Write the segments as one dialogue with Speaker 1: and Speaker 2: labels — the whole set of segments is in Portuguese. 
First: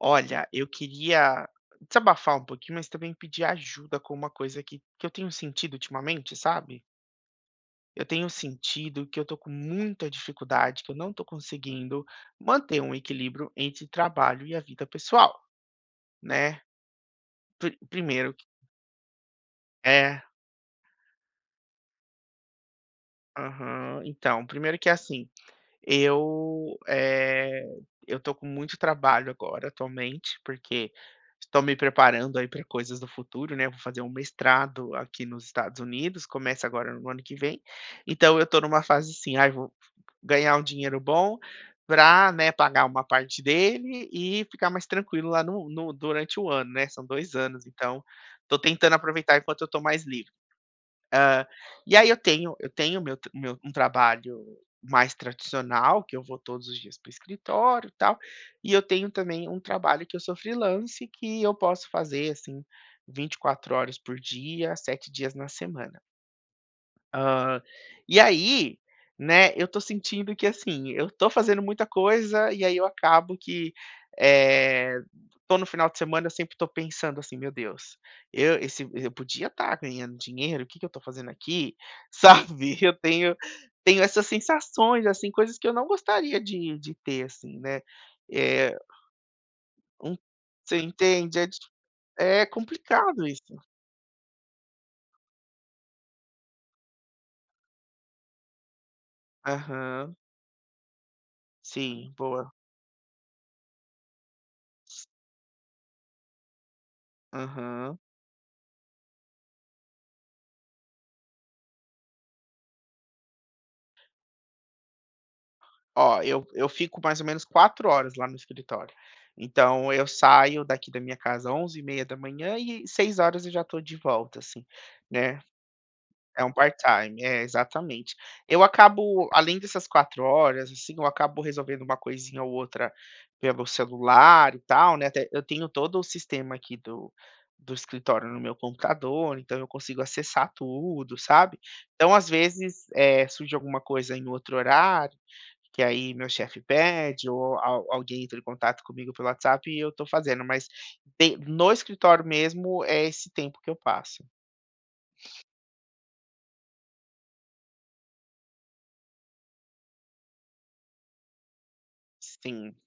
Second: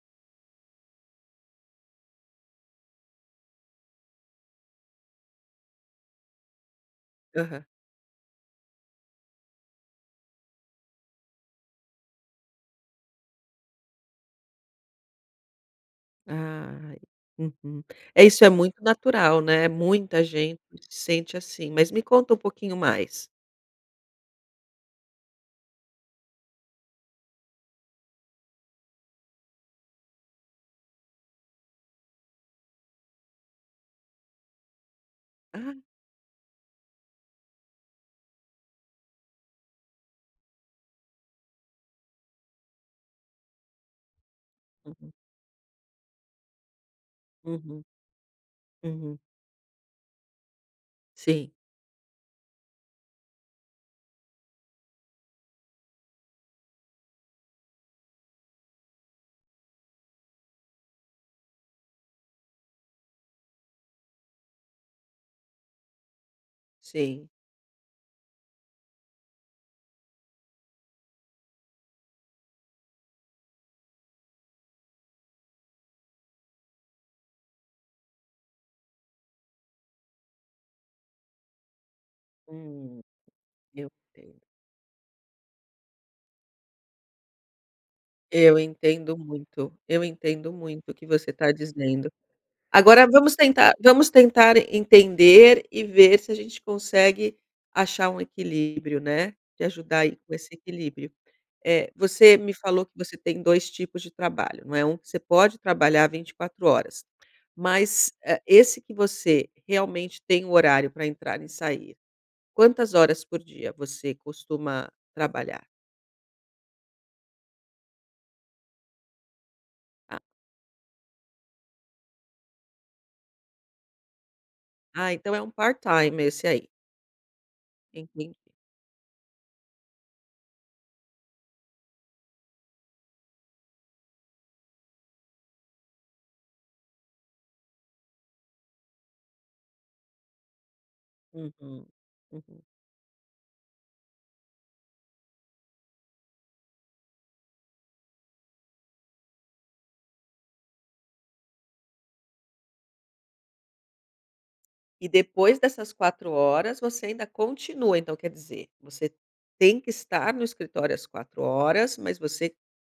Speaker 1: Olha, eu queria desabafar um pouquinho, mas também pedir ajuda com uma coisa que que eu tenho sentido ultimamente, sabe?
Speaker 2: Aham.
Speaker 1: Eu tenho sentido que eu estou com muita dificuldade, que eu não estou conseguindo manter um equilíbrio entre trabalho e a vida pessoal, né,
Speaker 2: Ai,
Speaker 1: pr
Speaker 2: uhum. É,
Speaker 1: primeiro
Speaker 2: isso é muito natural, né.
Speaker 1: É.
Speaker 2: Muita gente se sente assim, mas me conta um pouquinho mais.
Speaker 1: Aham. Então, primeiro que, assim, eu, eh, eu tô com muito trabalho agora, atualmente, porque estou me preparando aí pra coisas do futuro, né, vou fazer um mestrado aqui nos
Speaker 2: Ah.
Speaker 1: Estados Unidos, começa agora no ano que vem, então eu estou numa fase assim: "Ai vou ganhar um dinheiro bom pra, né, pagar uma parte dele e ficar mais
Speaker 2: Uhum.
Speaker 1: tranquilo lá no no durante ano", né. São 2 anos
Speaker 2: Uhum.
Speaker 1: então, estou tentando
Speaker 2: Uhum.
Speaker 1: aproveitar enquanto eu estou mais livre. Hã,
Speaker 2: Sim.
Speaker 1: e aí eu tenho eu tenho o meu t o meu um trabalho mais tradicional que eu vou todos os dias para o escritório e tal, e eu tenho, também, um trabalho que eu freelancer que eu posso fazer, assim, 24 horas por dia, 7 dias na semana.
Speaker 2: Sim.
Speaker 1: Hã, e aí, né, eu tô sentindo que, assim, eu tô fazendo muita coisa e aí eu acabo que, eh, tô no final de semana, sempre tô pensando assim: "Meu deus, eu esse eu podia tá ganhando dinheiro, que que eu estou fazendo aqui?" Sabe? Eu
Speaker 2: Hum,
Speaker 1: tenho
Speaker 2: meu
Speaker 1: tenho essas
Speaker 2: Deus.
Speaker 1: sensações, assim, coisas que eu não gostaria de de ter assim, né,
Speaker 2: Eu
Speaker 1: é
Speaker 2: entendo muito, eu
Speaker 1: Um
Speaker 2: entendo
Speaker 1: Você
Speaker 2: muito o que você
Speaker 1: entende? É
Speaker 2: está
Speaker 1: dif
Speaker 2: dizendo.
Speaker 1: é
Speaker 2: Agora
Speaker 1: complicado
Speaker 2: vamos
Speaker 1: isso.
Speaker 2: tentar vamos tentar entender e ver se a gente consegue achar um equilíbrio, né, te ajudar
Speaker 1: Aham.
Speaker 2: aí com esse equilíbrio. Eh,
Speaker 1: Sim,
Speaker 2: você
Speaker 1: boa.
Speaker 2: me falou que você tem 2 tipos de trabalho, não é? Um que você pode trabalhar 24 horas
Speaker 1: Aham.
Speaker 2: mas, eh, esse que você realmente tem horário pra entrar e sair, quantas horas por dia você costuma trabalhar?
Speaker 1: Ó, eu eu fico mais ou menos 4 horas lá no escritório, então eu
Speaker 2: Tá.
Speaker 1: saio daqui da minha casa 11h30 e 18h eu já estou de volta, assim,
Speaker 2: Ah, então
Speaker 1: né.
Speaker 2: é um part-time
Speaker 1: É
Speaker 2: esse
Speaker 1: um
Speaker 2: aí.
Speaker 1: part-time. É, exatamente.
Speaker 2: Entend
Speaker 1: Eu acabo além dessas 4 horas, assim, eu acabo resolvendo uma coisinha ou outra pelo celular e tal, né, até eu tenho todo o sistema aqui do do escritório no meu computador, então eu consigo acessar tudo, sabe,
Speaker 2: Uhum,
Speaker 1: então às
Speaker 2: uhum.
Speaker 1: vezes, eh, surge alguma coisa em outro horário, que aí meu chefe pede ou al alguém entra em contato comigo pelo WhatsApp e eu tô fazendo. Mas de no escritório mesmo, é esse tempo que eu passo.
Speaker 2: E depois dessas 4 horas, você ainda continua. Então, quer dizer, você tem que estar no escritório às 4 horas, mas você
Speaker 1: Sim.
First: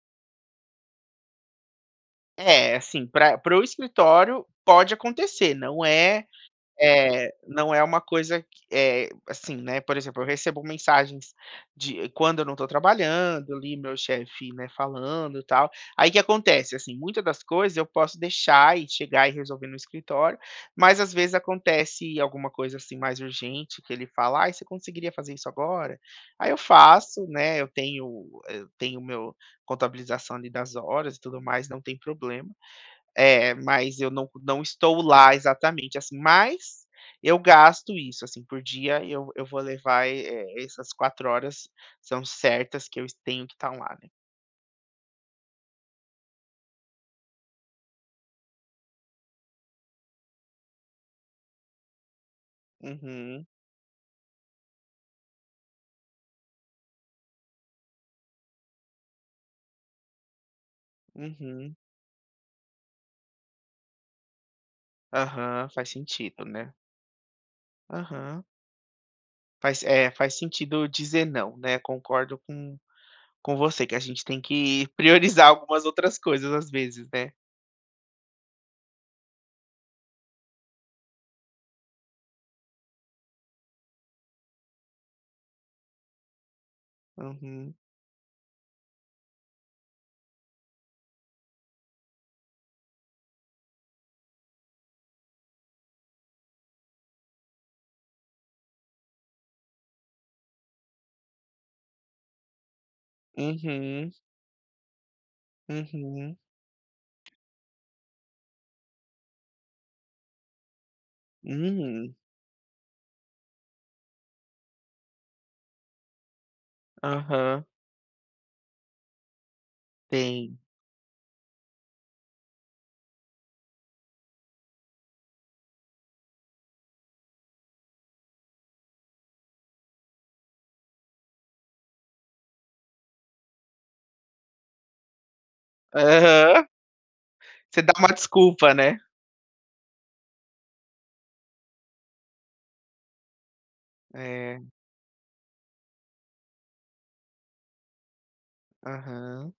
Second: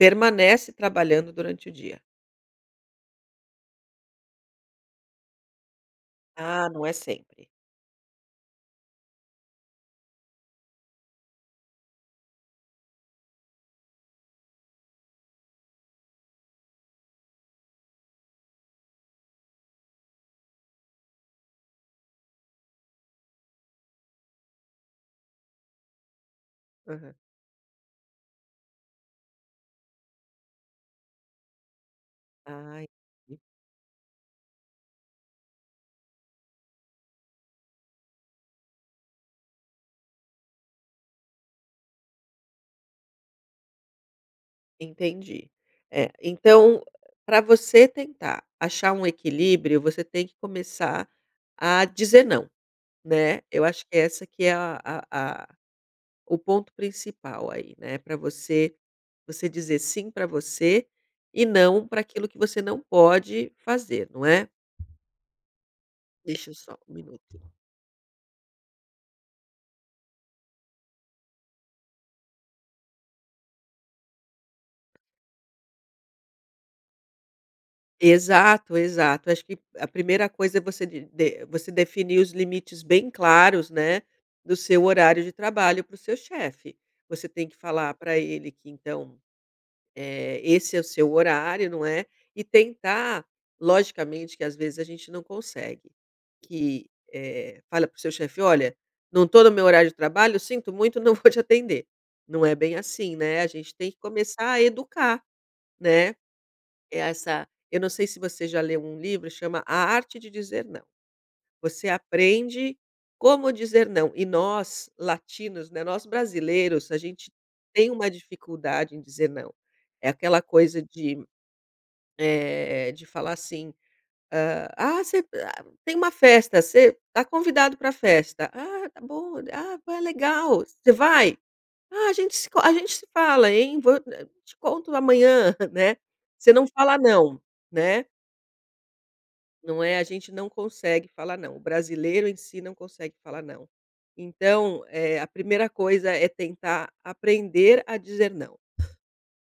Speaker 2: permanece trabalhando durante o dia.
Speaker 1: É, assim, pra para o escritório, pode acontecer não é,
Speaker 2: Ah, não é
Speaker 1: eh,
Speaker 2: sempre.
Speaker 1: não é uma coisa que é, assim, né, por exemplo, eu recebo mensagens de quando eu não estou trabalhando, ali, meu chefe, né, falando e tal, aí que acontece, assim, muita das coisas eu posso deixar e chegar e resolver no escritório, mas, às vezes, acontece alguma coisa, assim, mais urgente que ele fala: "Ai você conseguiria fazer isso agora?", aí eu
Speaker 2: Aham.
Speaker 1: faço, né, eu tenho eu tenho o meu contabilização, ali, das horas e tudo mais, não tem problema.
Speaker 2: Ah.
Speaker 1: Eh, mas eu não não estou lá exatamente, assim, mas, eu gasto isso, assim, por dia eu eu vou levar e essas 4 horas são certas que eu es tenho que estar lá, né.
Speaker 2: Entendi, eh, então, pra você tentar achar um equilíbrio, você tem que começar a dizer não, né,
Speaker 1: Uhum.
Speaker 2: eu acho que é essa que é a a a o ponto principal aí, né. Pra você você dizer sim pra você e
Speaker 1: Uhum.
Speaker 2: não pra aquilo que você não pode fazer, não é?
Speaker 1: Aham, faz sentido,
Speaker 2: Deixa eu
Speaker 1: né.
Speaker 2: só 1 minuto.
Speaker 1: Aham. Faz é, faz sentido dizer não, né. Concordo com com você, que a gente tem que priorizar algumas outras coisas, às vezes, né.
Speaker 2: Exato, exato. Acho que, a primeira coisa é você di de você definir os limites bem claros, né, do seu horário de trabalho, para o seu chefe. Você tem que
Speaker 1: Uhum.
Speaker 2: falar pra ele que então, eh, esse é o seu horário, não é, e tentar logicamente que às vezes a gente não consegue, que, eh, fala para o seu chefe: "Olha, não tô no meu horário de trabalho, sinto muito, não vou te atender." Não é bem assim, né, a gente tem que
Speaker 1: Uhum.
Speaker 2: começar a educar, né.
Speaker 1: Uhum.
Speaker 2: É essa eu não sei se você já leu um livro, chama A Arte de Dizer Não. Você
Speaker 1: Hum.
Speaker 2: aprende como dizer não. E nós, latinos, né, nós brasileiros, a gente
Speaker 1: Aham.
Speaker 2: tem uma dificuldade em dizer não. É aquela
Speaker 1: Bem.
Speaker 2: coisa de, eh, de falar assim, hã: "Ah você ah, tem uma festa, você tá convidado pra festa". "Ah, tá bom. Ah, poxa, é legal. Você vai?". "Ah, a gente se encon a gente se fala, hein, vou eh, te conto amanhã, né." Você não
Speaker 1: Aham.
Speaker 2: fala "não",
Speaker 1: Você dá
Speaker 2: né.
Speaker 1: uma desculpa, né.
Speaker 2: Não é, a gente não consegue falar não, o brasileiro em si não consegue falar não.
Speaker 1: É.
Speaker 2: Então, eh, a primeira coisa é tentar aprender a dizer não.
Speaker 1: Aham.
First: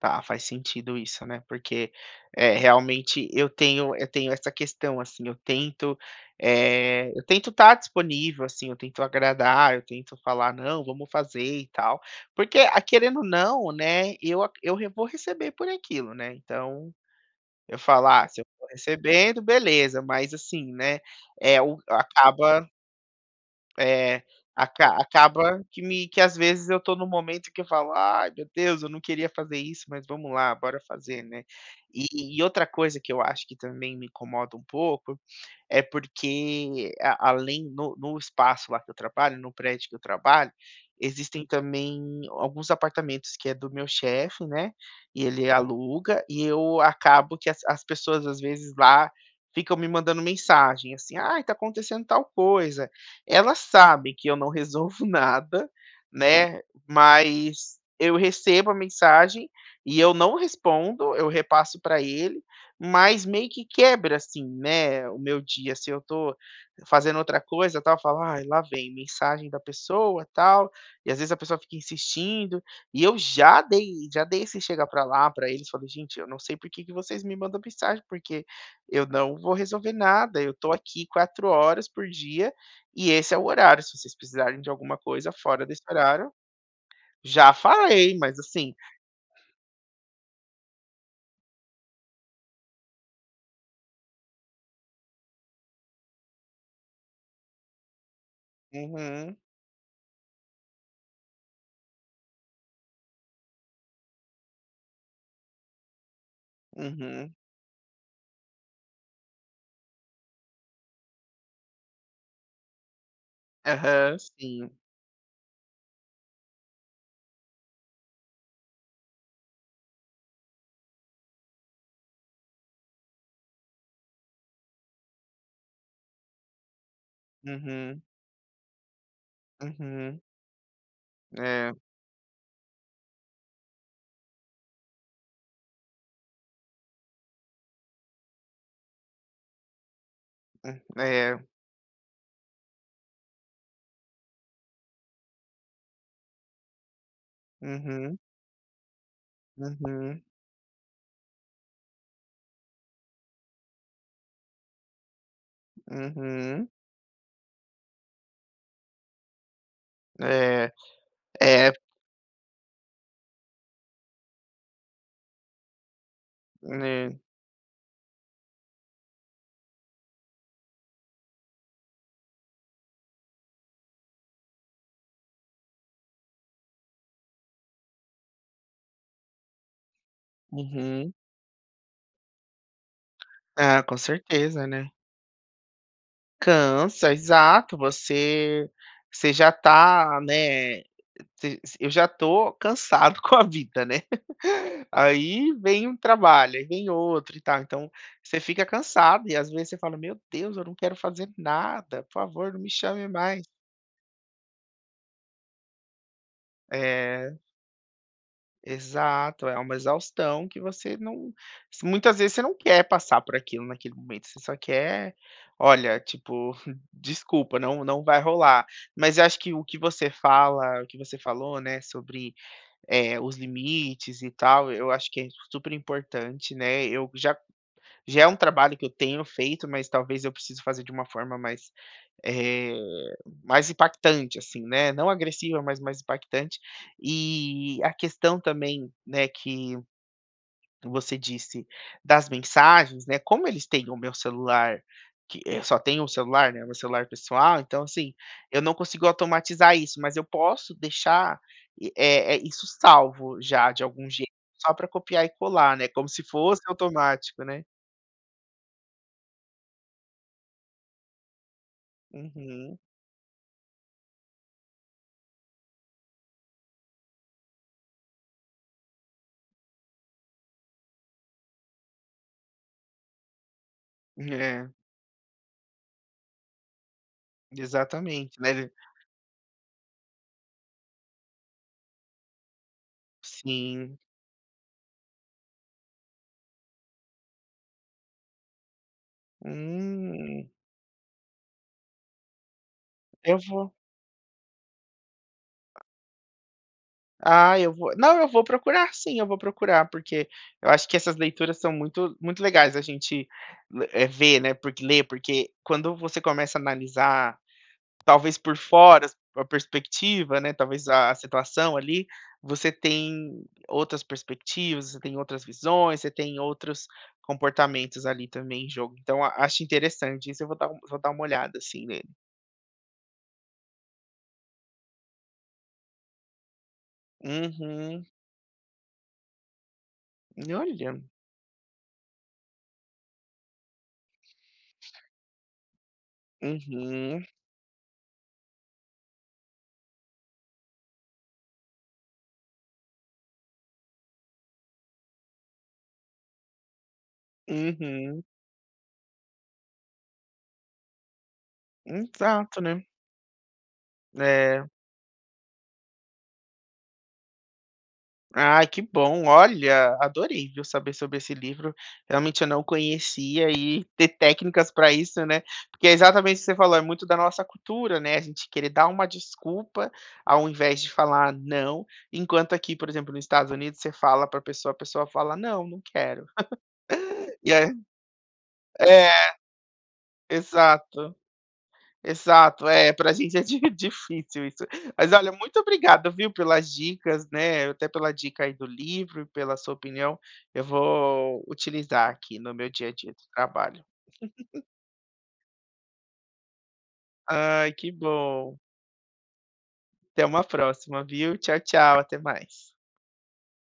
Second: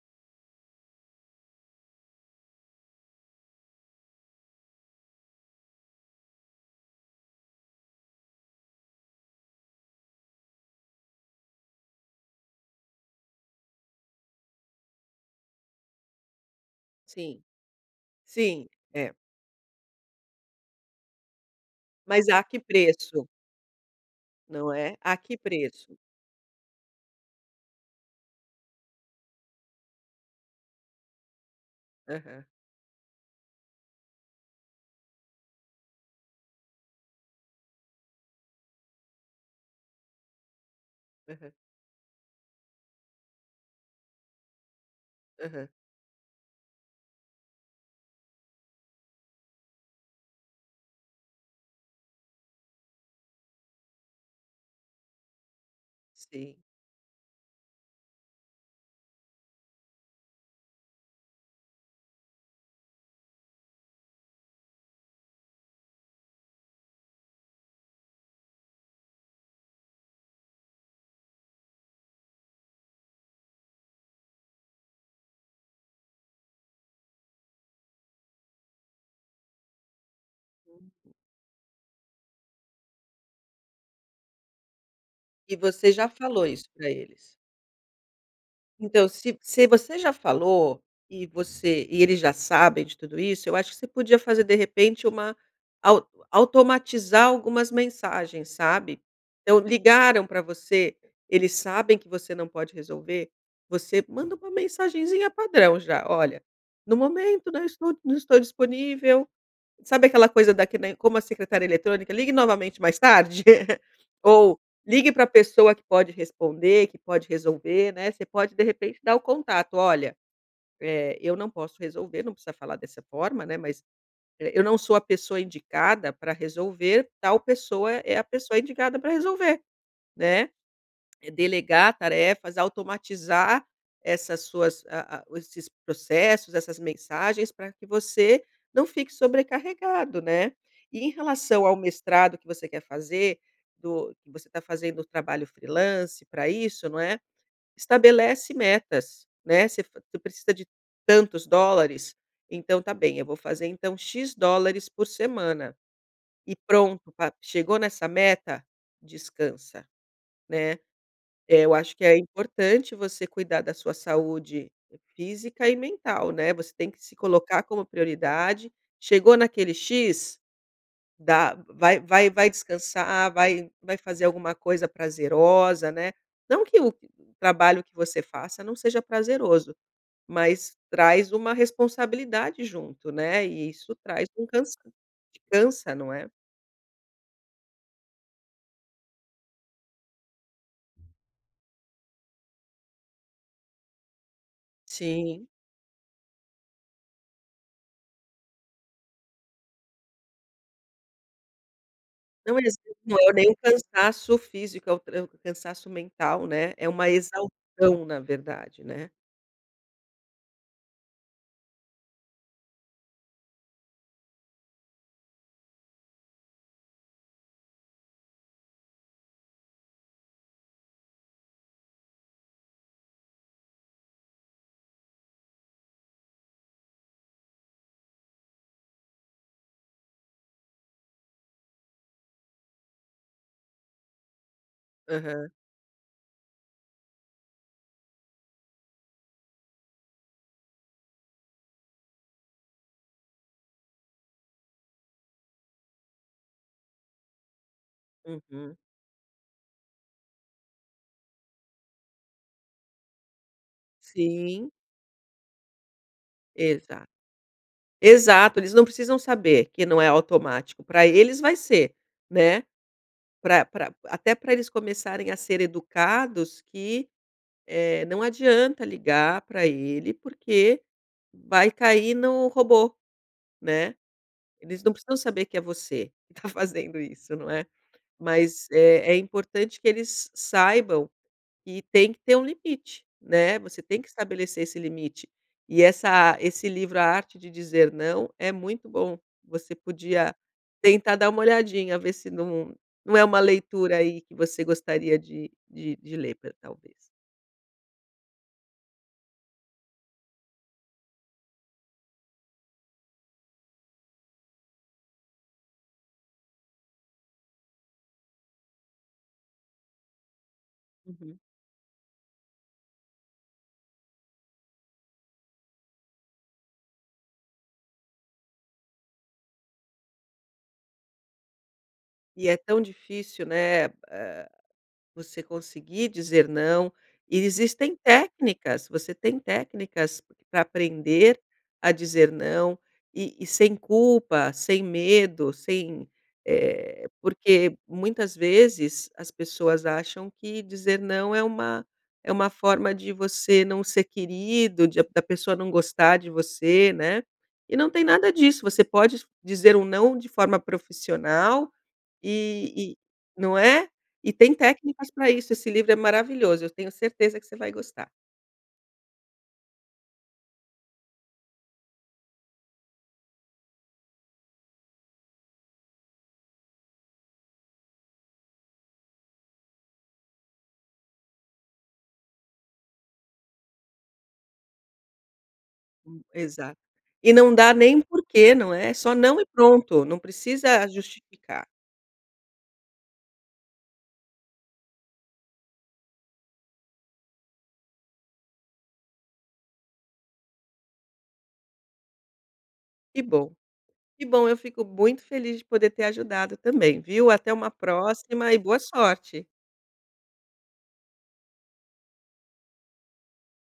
Speaker 1: Tá, faz sentido isso, né. Porque, eh, realmente eu tenho eu tenho essa questão, assim, eu tento, eh, eu tento estar disponível, assim, eu tento agradar, eu tento falar não, vamos fazer e tal. Porque a querendo não, né, eu aca eu vou receber por aquilo, né, então,
Speaker 2: Sim,
Speaker 1: eu falar se eu for
Speaker 2: sim, é.
Speaker 1: recebendo beleza mas assim, né, é o
Speaker 2: Mas a que
Speaker 1: acaba
Speaker 2: preço?
Speaker 1: é
Speaker 2: Não é?
Speaker 1: aca
Speaker 2: A que
Speaker 1: acaba que
Speaker 2: preço?
Speaker 1: me que às vezes eu estou num momento que eu falo: "Ai, meu Deus eu não queria fazer isso, mas, vamos lá bora fazer, né." E e
Speaker 2: Aham.
Speaker 1: outra coisa que eu acho que também me incomoda um pouco, é porque além no no espaço lá que eu trabalho, no prédio que eu trabalho, existem
Speaker 2: Aham.
Speaker 1: também alguns apartamentos que é do meu chefe, né, e ele
Speaker 2: Aham.
Speaker 1: aluga e eu acabo que as as pessoas às vezes lá ficam me mandando mensagem assim: "Ai está acontecendo tal coisa", ela sabe que eu não resolvo nada,
Speaker 2: Sim.
Speaker 1: né, mas eu recebo a mensagem e eu não respondo, eu repasso pra ele, mas meio que quebra assim, né, o meu dia se eu estou fazendo outra coisa tal falar lá vem mensagem da pessoa tal, e às vezes a pessoa fica insistindo, e eu já dei já dei esse chega pra lá pra eles falei: "Gente eu não sei porque que vocês me mandam mensagem porque eu não vou resolver nada, eu estou
Speaker 2: Uhum.
Speaker 1: aqui 4 horas por dia e esse é o horário se vocês precisarem de alguma coisa
Speaker 2: E
Speaker 1: fora desse
Speaker 2: você já
Speaker 1: horário"
Speaker 2: falou isso pra eles?
Speaker 1: já falei mas, assim
Speaker 2: Então se se você já falou, e você e eles já sabem de tudo isso, eu acho que você podia fazer de repente uma au automatizar algumas mensagens, sabe?
Speaker 1: Uhum.
Speaker 2: Então ligaram pra você, eles sabem que você não pode resolver, você manda uma mensagenzinha padrão já, olha: "No
Speaker 1: Uhum.
Speaker 2: momento, né, eu estou não estou disponível", sabe aquela coisa da que nem como a secretária eletrônica: "Ligue novamente mais tarde",
Speaker 1: Aham.
Speaker 2: ou
Speaker 1: Sim.
Speaker 2: ligue pra pessoa que pode responder, que pode resolver, né. Você pode de repente dar o contato, "olha, eh, eu não posso resolver." Não precisa falar dessa forma, né, mas "eu não sou a pessoa indicada pra resolver tal pessoa
Speaker 1: Uhum.
Speaker 2: é a pessoa indicada pra resolver,"
Speaker 1: Uhum.
Speaker 2: né. E
Speaker 1: É.
Speaker 2: delegar tarefas, automatizar essas suas, ah ah, esses processos, essas mensagens pra que você não fique sobrecarregado, né.
Speaker 1: Hã.
Speaker 2: E em
Speaker 1: É.
Speaker 2: relação ao mestrado que você quer fazer, do que você está fazendo o trabalho freelancer pra isso, não é?
Speaker 1: Uhum.
Speaker 2: Estabelece metas, né, você tu
Speaker 1: Uhum.
Speaker 2: precisa de tantos dólares, então está bem, eu vou fazer então X dólares por semana. E
Speaker 1: Uhum.
Speaker 2: pronto, chegou nessa meta, descansa,
Speaker 1: É,
Speaker 2: né.
Speaker 1: é.
Speaker 2: Eu acho que é importante você cuidar da sua saúde física e mental né você tem que se
Speaker 1: É.
Speaker 2: colocar como prioridade, chegou naquele X, dá vai vai vai descansar, vai vai fazer alguma coisa prazerosa, né. Não que o trabalho que você faça não seja prazeroso, mas
Speaker 1: Uhum.
Speaker 2: traz uma responsabilidade junto, né. E
Speaker 1: Ah,
Speaker 2: isso
Speaker 1: com
Speaker 2: traz um
Speaker 1: certeza,
Speaker 2: cansa
Speaker 1: né.
Speaker 2: cansa não é?
Speaker 1: Cansa, exato você você já está né se eu já tô cansado com a vida, né,
Speaker 2: Sim.
Speaker 1: aí vem um trabalho, aí vem outro e tá então você fica cansado e às vezes você fala: "Meu Deus eu não quero fazer nada por favor
Speaker 2: Não
Speaker 1: não
Speaker 2: e
Speaker 1: me
Speaker 2: olhe,
Speaker 1: chame
Speaker 2: não é
Speaker 1: mais".
Speaker 2: nem o cansaço físico é o cansaço mental, né, é uma
Speaker 1: É.
Speaker 2: exaustão na verdade, né.
Speaker 1: Exato, é uma exaustão que você não muitas vezes você não quer passar por aquilo naquele momento, você só quer, olha tipo, desculpa, não não vai rolar. Mas eu acho que o que você fala o que você falou, né, eh, sobre os limites e tal eu acho que é super importante, né. Eu já já é trabalho que eu tenho feito, mas talvez eu precise fazer de uma forma mais, eh, mais impactante assim, né. Não
Speaker 2: Aham.
Speaker 1: agressiva mas mais impactante e a questão também, né, que você disse das mensagens, né, como eles têm o meu celular, que, eh, só tem um celular, né, meu celular pessoal, então, assim, eu não
Speaker 2: Uhum.
Speaker 1: consigo automatizar isso, mas eu posso deixar, eh eh, isso salvo já de algum jeito
Speaker 2: Sim.
Speaker 1: só pra copiar e colar, né, como se fosse
Speaker 2: Exato,
Speaker 1: automático, né.
Speaker 2: exato, eles não precisam saber que não é automático, pra eles vai ser, né.
Speaker 1: Uhum.
Speaker 2: Pra pra até pra eles começarem a ser educados que, eh, não adianta ligar pra ele porque vai cair no robô, né.
Speaker 1: É.
Speaker 2: Eles não precisam saber que é você que está fazendo isso, não é?
Speaker 1: Exatamente, ma
Speaker 2: Mas
Speaker 1: é
Speaker 2: é é importante que eles saibam que tem que ter um limite, né, você
Speaker 1: Sim.
Speaker 2: tem que estabelecer esse limite. E essa esse livro A Arte de Dizer Não é muito bom você podia
Speaker 1: Hum.
Speaker 2: tentar dar uma "olhadinha" ver se não é
Speaker 1: Eu
Speaker 2: uma
Speaker 1: vou.
Speaker 2: leitura aí que você gostaria de de ler ta talvez.
Speaker 1: Ah eu vou, não eu vou procurar sim, eu vou procurar porque, eu acho que essas leituras são muito muito legais a gente, eh, ver, né, porque ler porque quando você começa analisar talvez por fora as per perspectiva, né. Talvez a
Speaker 2: Uhum.
Speaker 1: situação ali você tem outras perspectivas, você tem outras visões, você tem outros comportamentos ali também em jogo então a acho interessante isso eu vou dar vou dar uma olhada, assim, nele.
Speaker 2: E é tão difícil, né, ah, você conseguir dizer não, e existem
Speaker 1: Uhum.
Speaker 2: técnicas, você tem técnicas pra
Speaker 1: Olha.
Speaker 2: aprender a dizer não e e sem culpa, sem medo, sem, eh
Speaker 1: Uhum.
Speaker 2: porque muitas vezes as pessoas acham que dizer não é uma é uma forma de você não ser querido, de da pessoa não gostar de você, né. E não tem
Speaker 1: Uhum.
Speaker 2: nada disso, você pode dizer um não de forma profissional
Speaker 1: Exato, né.
Speaker 2: e e não é? E tem
Speaker 1: É.
Speaker 2: técnicas para isso esse livro é maravilhoso eu tenho certeza que você vai gostar.
Speaker 1: Ai que bom, olha, adorei viu saber sobre esse livro, realmente eu não conhecia e ter técnicas pra isso, né. Porque é exatamente o que você falou é muito da nossa cultura, né, a gente querer dar uma desculpa ao invés de falar não, enquanto aqui por exemplo no Estados Unidos você fala pra pessoa a pessoa fala não não
Speaker 2: Hum,
Speaker 1: quero.
Speaker 2: exato. E
Speaker 1: E
Speaker 2: não
Speaker 1: aí
Speaker 2: dá nem porquê não é.
Speaker 1: é,
Speaker 2: Só não e pronto, não precisa
Speaker 1: exato,
Speaker 2: justificar.
Speaker 1: exato, é pra gente é di difícil isso. Mas olha, muito obrigado viu, pelas dicas, né. Até pela dica aí do livro e pela sua opinião, eu vou utilizar aqui no meu dia a dia
Speaker 2: Que
Speaker 1: do
Speaker 2: bom,
Speaker 1: trabalho.
Speaker 2: que bom eu fico muito feliz de poder ter ajudado também, viu. Até uma
Speaker 1: Ai que
Speaker 2: próxima
Speaker 1: bom.
Speaker 2: e boa sorte.
Speaker 1: Até uma próxima, viu. Tchau tchau até mais.